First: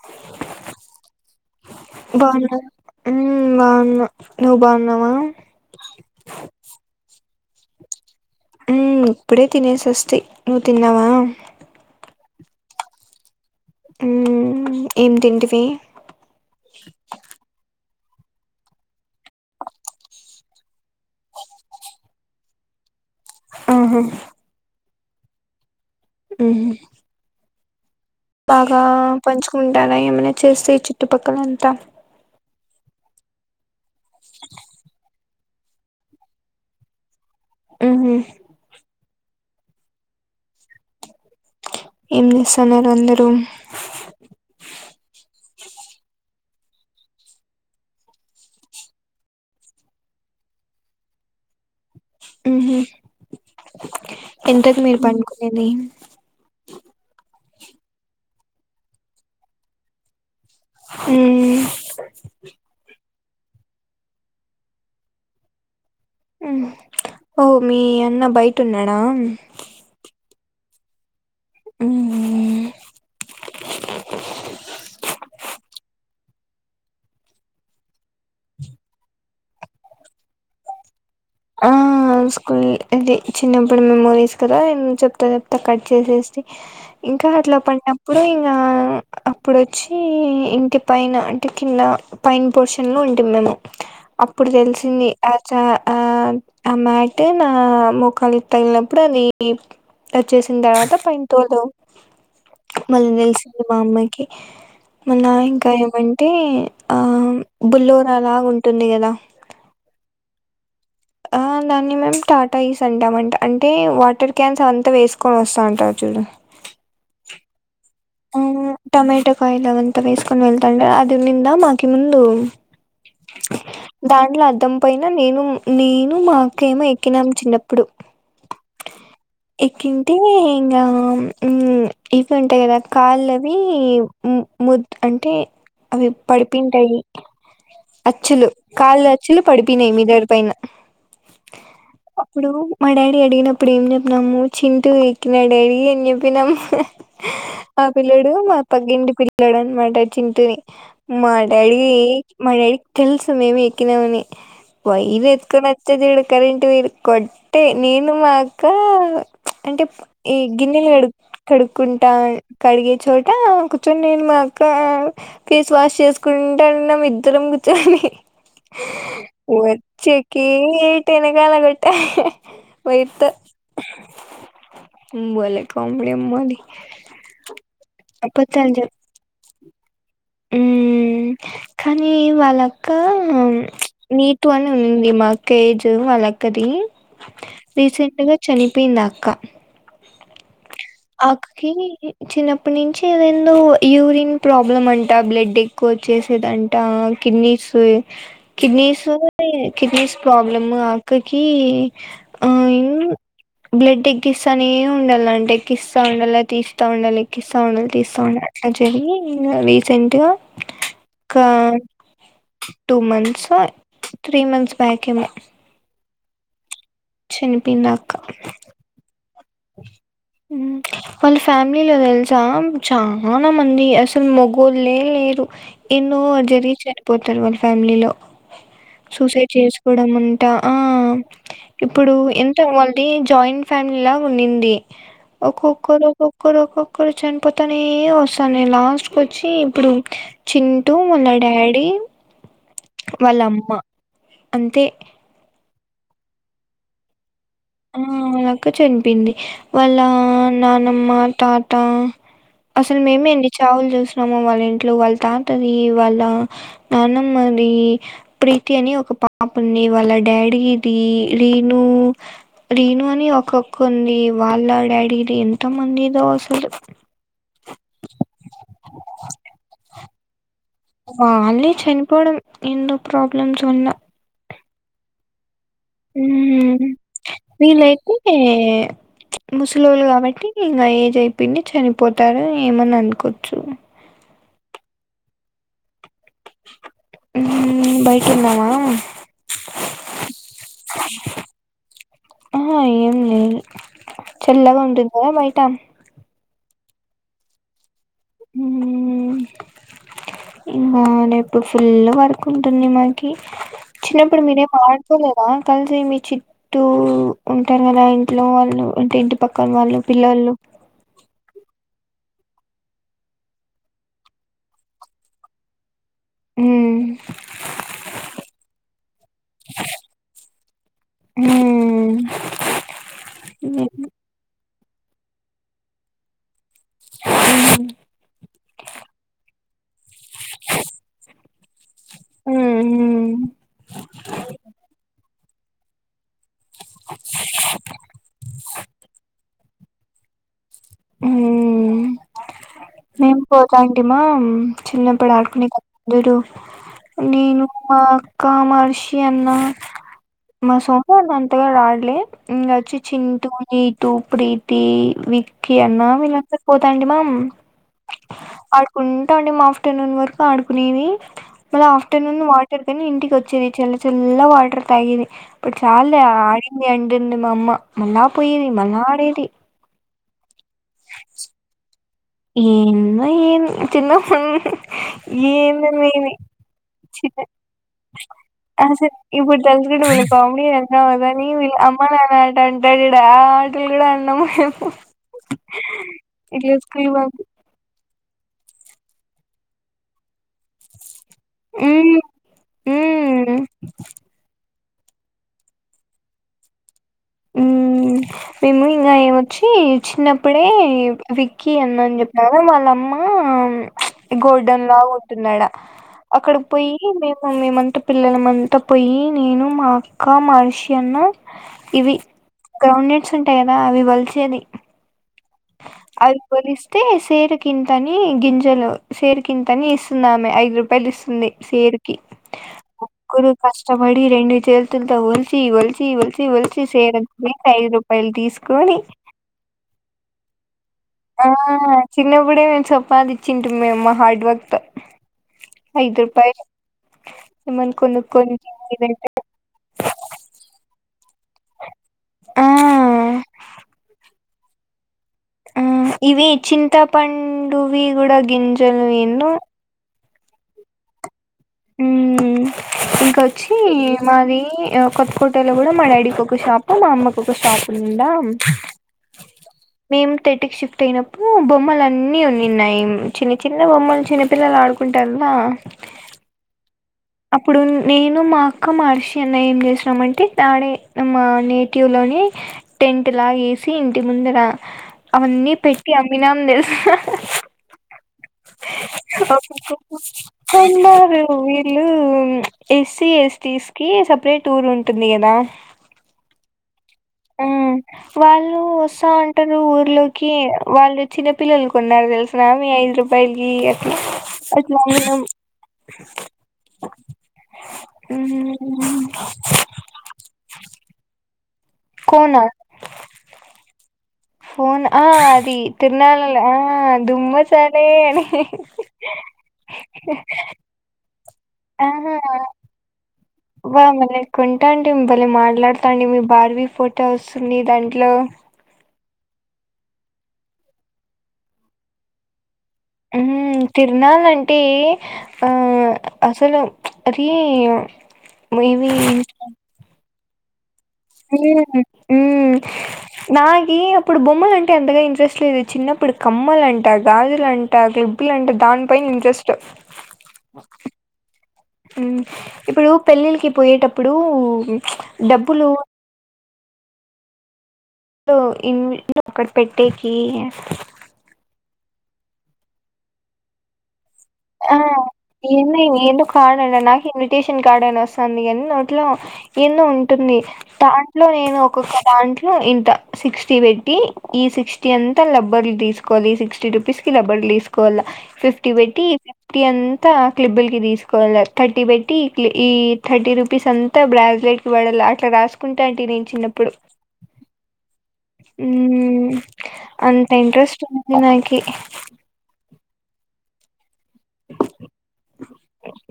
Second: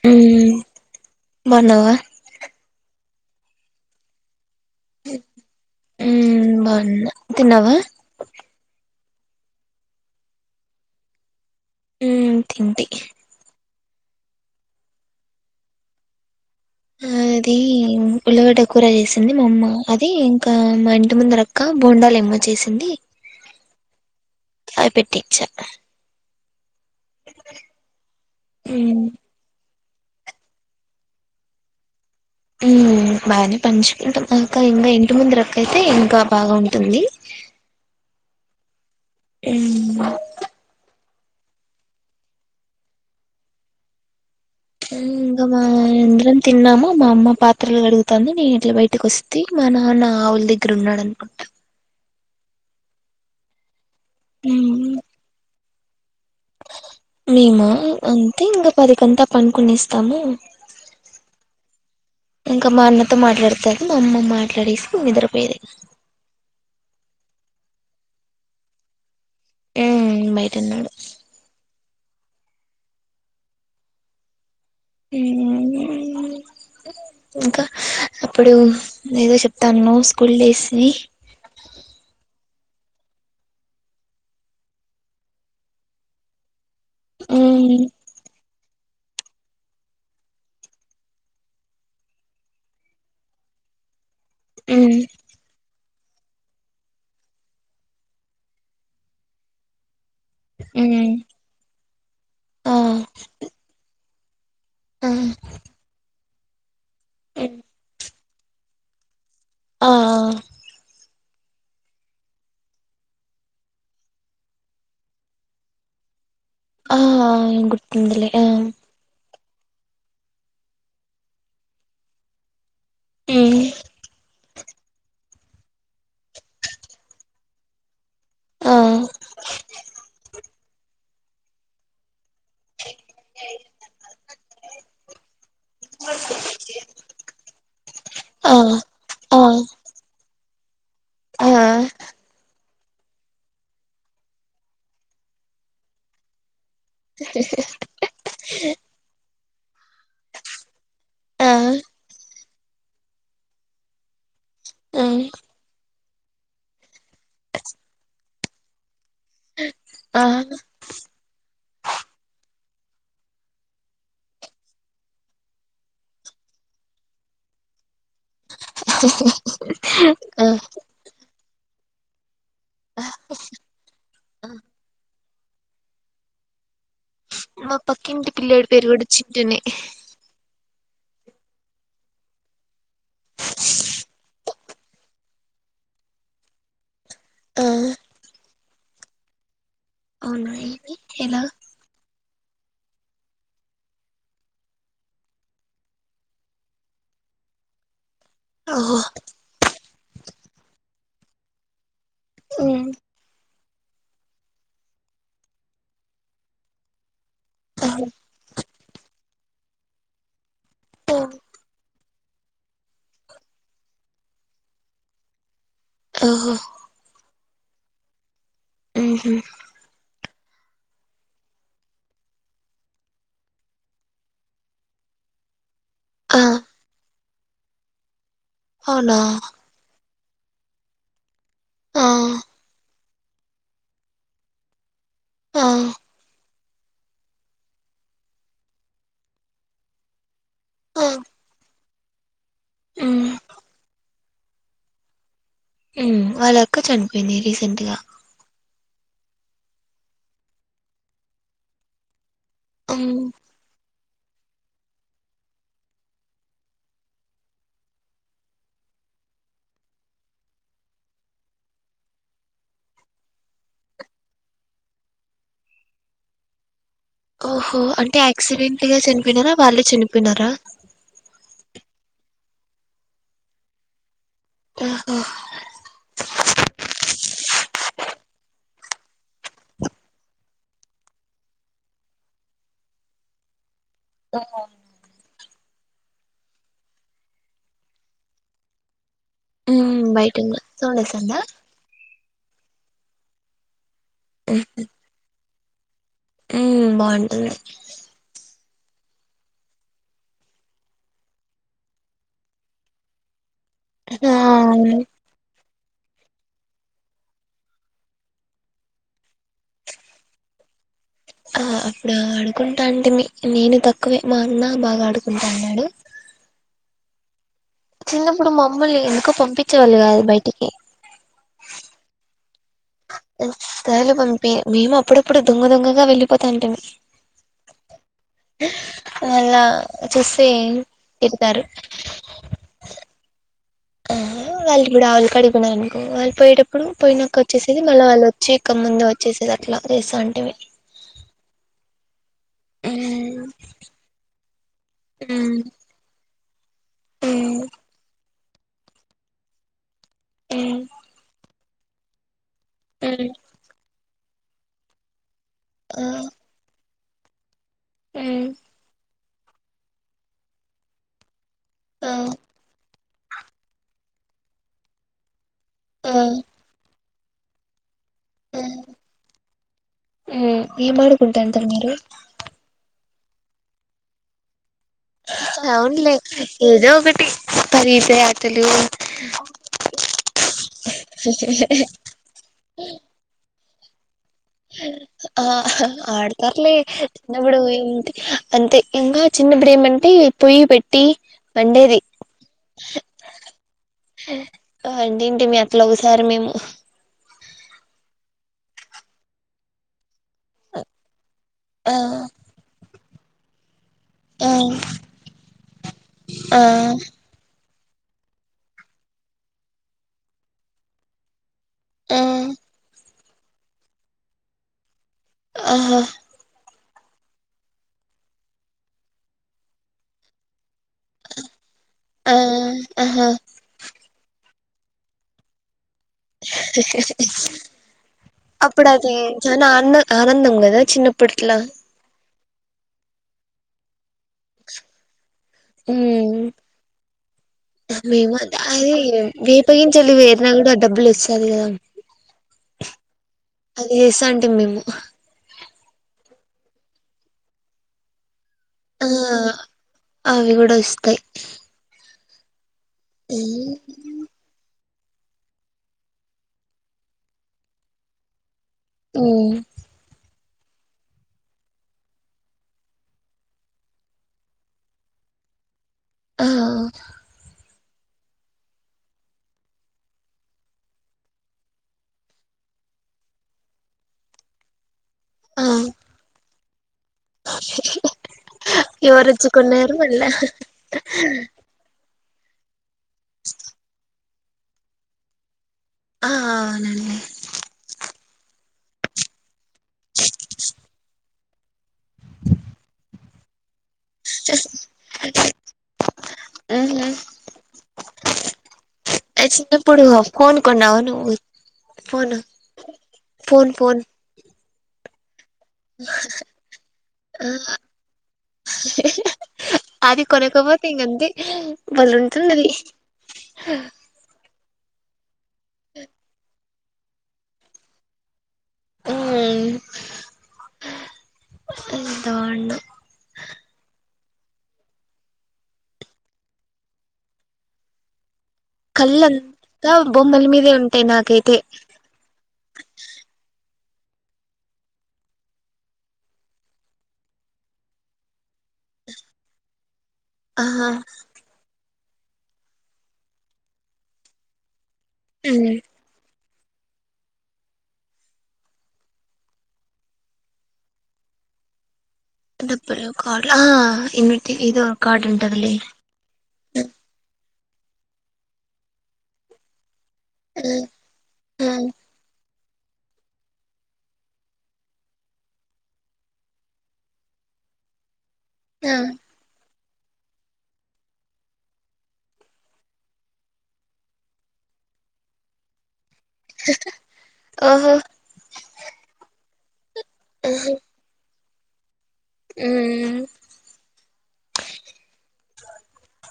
హ్మ్ హు బాన్నవా. హ్మ్! బావున్నా. నువ్ బాన్నావా? ఉమ్ బాగున్నా తిన్నావా? హ్మ్! ఇప్పుడే తినేసి వస్తి. నువ్వు తిన్నావా? హ్మ్! తింటి. హ్మ్! ఏమి తింటివి? ఆ అది ఉల్లిగడ్డ కూర చేసింది మా అమ్మ. అది ఇంకా మా ఇంటి ముందు అక్క బోండాలు ఏమో చేసింది. హ్మ్ హూ! అయిపెటిచ్చ. ఉహు బాగా ఉమ్ పంచుకుం అలా ఏమైనా చేస్తే ఈ చుట్టుపక్కల అంతా ఉమ్ బానే పంచుకుంటాంకా ఇంకా ఇంటి ముందు రెక్క అయితే ఇంకా బాగా ఉంటుంది ఉమ్ ఉమ్ ఏం చేస్తున్నారు అందరూ ఇంకా మా అందరం తిన్నామా మా అమ్మ పాత్రలు అడుగుతాను నేను ఇట్లా బయటకి వస్థి మా నాన్న ఆవుల దగ్గర ఉన్నాడు అనుకుంటాను ఉ ఉహ్ ఎంతది ఉమ్ మీరు పండుకునేని మేమా అంతే ఇంకా పదికంతా పనుకుని ఇస్తాము ఉమ్ మత్త మాట్లాడుతారు మా అమ్మ మాట్లాడేసి నిద్రపోయది ఉమ్ ఓ మీ అన్న బయట ఉన్నాడా ఉ బయటున్నాడు ఉమ్ ఉ ఉమ్ ఇంకా అప్పుడు ఏదో చెప్తాండవ్ స్కూల్ డేస్ ని కొన్ని అది చిన్నప్పుడు మెమోరీస్ కదా న చెప్తా చెప్తా కట్ చేసేసి ఇంకా అట్ల ఉమ్ పడినప్పుడు ఇంకా అప్పుడొచ్చి ఇంటి పైన అంటే కింద పైన్ పోర్షన్లో ఉంటాం మేము అప్పుడు ఉమ్ తెలిసింది ఆ చార ఆ మాట నా మూక్కాలి తగిలప్పుడు అది వచ్చేసిన తర్వాత ఉమ్ పైన తోద ఆ మళ్ళీ తెలిసింది మా అమ్మాయి ఆ మన్నాకాయ ఏమన్నా తీ ఆ బుల్లోర అలాగు ఉంటుంది కదా ఆ అ ఆ దాన్ని మేము టాటా ఈస్ అంటామంట అంటే వాటర్ క్యాన్స్ అంతా వేసుకొని వస్తా అంటారు చూడు ఆ ఏంటి ఇందల ఆ కాయిల అ అంతా వేసుకొని వెళ్తాంట అది నింద మాకి ముందు ఉమ్ దాడ్లా దం పైన నేను నేను మాకేమో ఎక్కినాము చిన్నప్పుడు ఆ ఎకింగ్ంటి ఇవి ఉంటాయి కదా కాళ్ళ అవి ము ముద్ అంటే అవి పడిపింటాయి అచ్చులు ఆ కాళ్ళు అచ్చులు పడిపోయినాయి మీ దగ పైన ఆ అప్పుడు మా డాడీ అడిగినప్పుడు ఏం చెప్పినాము చింటూ ఎక్కిన డాడీ అని చెప్పినాము పిల్లడు మా పగ్గింటి పి ల్లడన్ మాట చింటుని మా ఆ ఆ డ్యాడీ యి మా డ్యాడిక్ తెల్సు మేమే ఎక్కినామని ఉమ్ వైర్ ఎత్కోన్ అచ్చే చుడు కరెంట్ వైర్ కోడ్తె నేను మా అక్కా అంటేప్ ఆ ఇ గిన్నెల్ కడు కడు కుంటా కడిగే చోట కూర్చొని నేను మాక్క ఫేస్ వాష్ చేసుకుంటాన్నాం ఇద్దరం కూర్చొని. వచ్చే ఆ కిట్ ఎనకాల కొట్ త వైర్ తో ఉం బలే కాండీ అంబాలి మా పక్కంటి పిల్లడి పేరు కూడా చింటూనే ఉమ్మ్ కానీ వాళ్ళక్ కామ్ నీట్ మా అక్క ఏజ్ అనమోదీమా కేజ్ వాళ్ళక్కది ఆ రీసెంట్ గ చనిప్ పీంద అక్క అవున ఎ ఆకకి చిన్నప్పటి నుంచి ఏదేందో యూరిన్ ప్రాబ్లమ్ అంట బ్లడ్ ఎక్కువ వచ్చేసేదంట కిడ్నీస్ ఓహో కడ్నీస్ డ్నీస్ ప్రాబ్లమ్ ఆక్ క్కకాక్ ఉమా బ్లడ ఎక్కిస్త నే ఉంద్డా రాల్ ట్రయల్ ల్ అంటే ఇస్తా ఉండాలి తీస్తా ఉండలి తిస్తా ఉండాలి ఓహో తీస్తా ఉండాలి అక్చుఅల్లీ నిజమే మేమే నేను రీసెంట్గా ఒక టూ మంత్స్ఒ త్రీ మంత్స్ బ్యాక్ ఏమో ఓహో చనిపోయింది ఆ పోయింది. చూళ్ళి ఉం హుమ్ ఉమ్ వాళ్ళ ఫ్యామిలీలో తెల్సా చాలా మంది. అసలు మొగోళ్లే లేరు. ఎన్నో ఆ అడ్ జరిగిచ్చార పోతారు వాళ్ళ ఫ్యామిలీలో అవునా సూసైడ్ చేసుకోవడం మ్ ఆ ఇప్పుడు ఎంత వా జయింట్ ఫ్యామిలీ లా ఉన్నింది ఒ ఆ కోక్కరు కొక్కరు కుచొని పోతనే వస్తా నేన్ లాస్ట్ కొచ్చి ఇప్పుడు చింటూ ఆ మళ్ళ డాడీ ఉమ్ వాళ్ళ అమ్మా అంతే మ్ వాళ్ళక్క చనిపోయింది రీసెంట్గా చనిపియింది వాళ్ళ నానమ్మ తాత అసలు ఉమ్ మేమేఎన్ని చావులు చూస్ అమ్మమ వాళ్ళ ఇంట్లో వాళ్ళ తాతది వాళ్ళ నానమ్మ ది ప్రీతి అని ఒక పాప ఉంది వాళ్ళ డాడీది రీను రీను అని ఒక్కక్క ఉంది వాళ్ళ డాడీది ఎంత మంది దో అసలు హో అంటే యాక్సిడెంట్ గా చనిపోయినారా వాళ్ళే చనిపోయినారా వాళ్ళే చనిపోవడం ఎన్నో ప్రాబ్లమ్స్ ఉన్న ఆహా మ్.. వీళ్ళైతే ముసలోళ్ళు కాబట్టి ఇంకా ఏజ్ అయిపోయింది చనిపోతారు ఏమన్నా అనుకోవచ్చు [unintelligible] మ్... బయట ఉందవా ఉ బయటింద సోనిజంగ ఆహా ఏం లేదు చల్లగా ఉంటుంది కదా మై మ్ మ్ బావుంటుంది మ్ ఇంకా రేపు ఫుల్ వర్క్ ఉంటుంది మాకి ఆ చిన్నప్పుడు మీరే అవును మటాడుకోలేద కలిసి మీ చుట్టూ ఉంటారు కదా ఇంట్లో వాళ్ళు అంటే ఇంటి పక్కన వాళ్ళు పిల్ల ళ్ళు ఆ అప్పుడు ఆడుకుంటా అంటి మీ నేను తక్కువే మా అన్న బాగా ఆడుకుంటా అన్నాడు మ్... చిన్నప్పుడు మామ్మల్ని ఎందుకో పంపించే వాళ్ళు కాదు బయటికి హ్మ్ హ్మ్ ఖచ్చితంగా పంపియరు ఏమో అప్పుడప్పుడు దొంగ దొంగగా వెళ్ళిపోతాంటిమి మళా చుసేం తిడతారు హ్మ్ నేనుకో పోయేటప్పుడు పోయినంక వచ్చేసేది మళ్ళ వాళ్ళ వచ్చి ఇక ముందు వచ్చేసేద ఇట్లా రెసంటివి ఉమ్ మేం పో కాంటీమా చిన్నప్పుడు ఆడుకుని కందడు నినో కామర్షి అన్న మా సొఫా దాన్ తే డాడీ లే ఇంగ అచ్చి చింటూ ఈ టు ప్రీతి వి కి అన్నా వీళ్ళందర్ పొ తండి మమ్ ఆడుకున్ ట్టండి మా ఆఫ్టర్నూన్ వరకు ఆడుకునేది మళఆఫ్టర్నూన్ వాటర్ తిని ఇంటి కొచ్చెది చల్ల చల్ల వాటర్ తాగేది ఇప్పుడు చాల్ల ఆడింది అం రెండి మా అమ్మ మళ్ళా పోయేది మళ్ళా అడేది ఉమ్ ఏం ఆడుకుంటాంటారు మీరు ఏన్ ఏమ్ చిన్నప్ప ఏందో అవునులే మిని ఏదో ఒకటి చి పరిగెత్తే ఆటలు అసలు ఇప్పుడు తలుసుకుంటే మలే కామెడీ అన్నావు కాని వీళ్ళ అమ్మ నాన్నట అంటార్ చూడు ఆ ఆ నీన్ గుడా ఆ ఆహా ఆడతర్లే ఇట్లా స్కూల్ పంపి చిన్నప్పుడు ఏంటి అంతే ఇంగా చిన్నప్పుడు ఏమంటే పొయ్యి పెట్టి వండేది మ్మ్ మ్మ్ ఆ అండీంటి మీ అట్లోగసారి మేము ఉమ్ మేము ఇంకా ఏమొచ్చి చిన్నప్ ఇప్పుడే విక్కీ ఆ అన్నని చెప్పిన వాళ్ళ అమ్మ ఆ గోల్డెన్ లాగా ఉంటున్నాడా అక్కడకి పోయి ఆ మేము మేమ పిల్లలమంతా పోయి నేను మా అక్క మహర్షి అన్న ఇవి ఆ గ్రౌం నెట్ నట్స్ ఉంటాయి కదా అవి వలిసేది ఆహా అది వొలిస్తే అతే సేరు కంతని గింజలు సేరు కంతని ఇస్తున్నామే ఐదు రూ పలిస్తుంది సేరుకి ఆ ఆహా ముగ్గురు కష్టపడి రెండు చేతుల్తో ఒలిచి ఒలిచి ఒలిచి ఒలిచి సేరంత చేసి ఐదు రూపాయలు అప్పుడు తీసుకొని అది జనా ఆ ఆనందం కదా చిన్నప్పటిలా ఇప్పుడే మేము సంపాదించితిమి మేము వర్క్ తో ఐదు ఉమ్ రూపాయలు ఏమన్నా అదే కొనుక్కొని అది తినేదంటే వేపగింజలు వేరనా కూడా ఆ డబ్బులు వస్త అది కదా ఆ అది చేసాంట మేము ఆ ఇవి చింతాపండువి గు గింజలు ఆ ఏందో అవి కూడా వస్తాయి ఉమ్ ఇంకొచ్చి మాది కొత్త కోటలో కూడా మా డాడీకి ఒక షాపు మా అమ్మకు ఒక షాప్ ఉందా ఉమ్ ఏం థర్టీ షిఫ్ట్ అయినప్పుడు బొమ్మలు అన్ని ఉన్నిన్నాయి చిన్న చిన్న బొమ్మలు చిన్నపిల్లలు ఆడుకుంటారు ఆ అప్పుడు నేను మా అక్క మహర్షి అన్న ఏం చేసినామ అంటే తడే మా నేటివ్లోని టెంట్లాగ వేసి ఇంటి ముంద రా ఆ అవన్నీ పెట్టి అమ్మినా తెలు [inaudible] [unintelligible] ఎవరొచ్చి కొన్నారు మళ్ళా అ ఏసీ ఏస్టీస్కి సబ్ సెపరేట్ ఊరు ఉంటుంది కదా ఆ నం స అంటారు ఊర్లోకి వాళ్ళు చిన్న పిల్లలు కొన్నారు తెలుసునా మీ ఐదు రూపాయలకి అట్లాగినం ఉహు ఉమ్ హు ఫోన ఫోన్ ఫోన్ ఫోన్ ఆద్ తి తిరునాలల్ల ఆ ఆ! దుమ్మచాలే అని బలె వుంటదది వన్ మినేట్ కొంటాంటె ఫోన్లో మాట్లాడతాండి మీ బార్బిస్ ఫోటోఒస్తుంది దాంట్లో హ్మ్ ఎంతబావుండే తిర్నాలంటే ఆ అసలు అదీ కళ్ళన్ కావును బొమ్మల మీదే ఉన్ హ్మ్ ఉమ్ బాయ్ ఏ అప్పుడు బొమ్మలంటే అంతగా ఇంట్రెస్ట్ లేదు చిన్నప్పుడు కమ్మలంట, గాజులంట, క్లిప్పులంట దానిపైన ఇంట్రెస్ట్ ఆహా ఇప్పుడు పెళ్ళిల్ల్కి పోయేటప్పుడు డబ్బులు డు ఇన్ అక్కడ పెట్టేకి గుర్తులు కార్డ్లా ఇం ఆ ఎన్నయ్ ఎందు కాడ నాకు టేషన్ కార్డ్ అనొస్తాంది గనీ నోట్లో ఎన్నో ఉన్ టుంది దాంట్లో ఏదోక్కొక్క దంట్ ట్లో ఇంత సిక్స్టీ పెట్టి ఈ సిక్స్టీ అంతా లబ్బర్లు తీసుకోవాలి సిక్స్టీ రుపీస్ కి లబ్బర్లు తీసుకోవాల. ఫిఫ్టీ పెట్టి ఫ్టీ అంతా క్లిబుల్ కి తీసుకోవాల, థర్టీ పెట్టి క్లి ఈ థర్టీ రూపీస్ అంతా బ్రాస్లెట్ కి వాడాల అట్లా రాసుకుంట్ టాంటి నేన్ చిన్నప్పుడు ఓహో అంత ఇంట్రెస్ట్ నాకి ఉమ్ ఉమ్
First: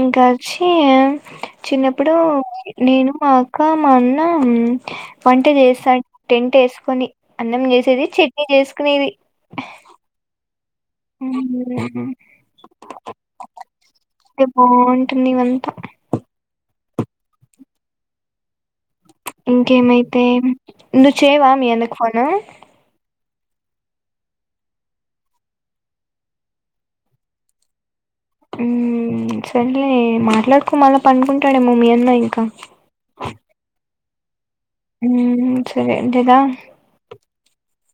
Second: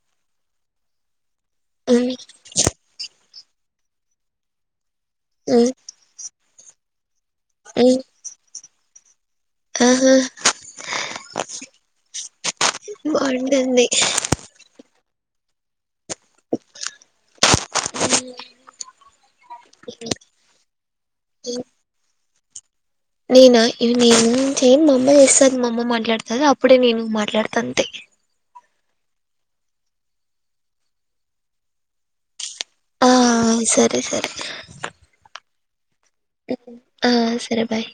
ఇంకా చి చిన్నప్పుడూ నేను మా అక్ కా మనం పంటిది ఇస్తాన్ టెంట్ వేసుకొని అన్నం చేసేది చట్నీ చేస్ కొనేది ఆహా హుహు బాగుంటుంది ఐ బాగుంటుంది ఇవన్ అ ఇంకేం అయితే నువ్వు చెయ్యవా మీ అన్నకు ఫోను నేనా ఇవి నేను చేను మా అమ్మ చేస్తది మా అమ్మ మాట్లాడతాది అప్పుడే నేను మాట్లాడుతా అంతే యూ సర్లే మాట్లాడుకో మల్ల పడుకుంటాడేమో మీ అన్న ఇంకా ఆ సరే సరే యూ సరే అంతేగా ఆ సరే బాయ్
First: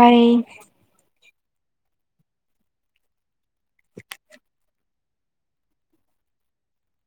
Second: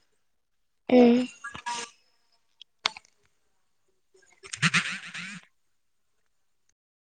బాయ్ యూ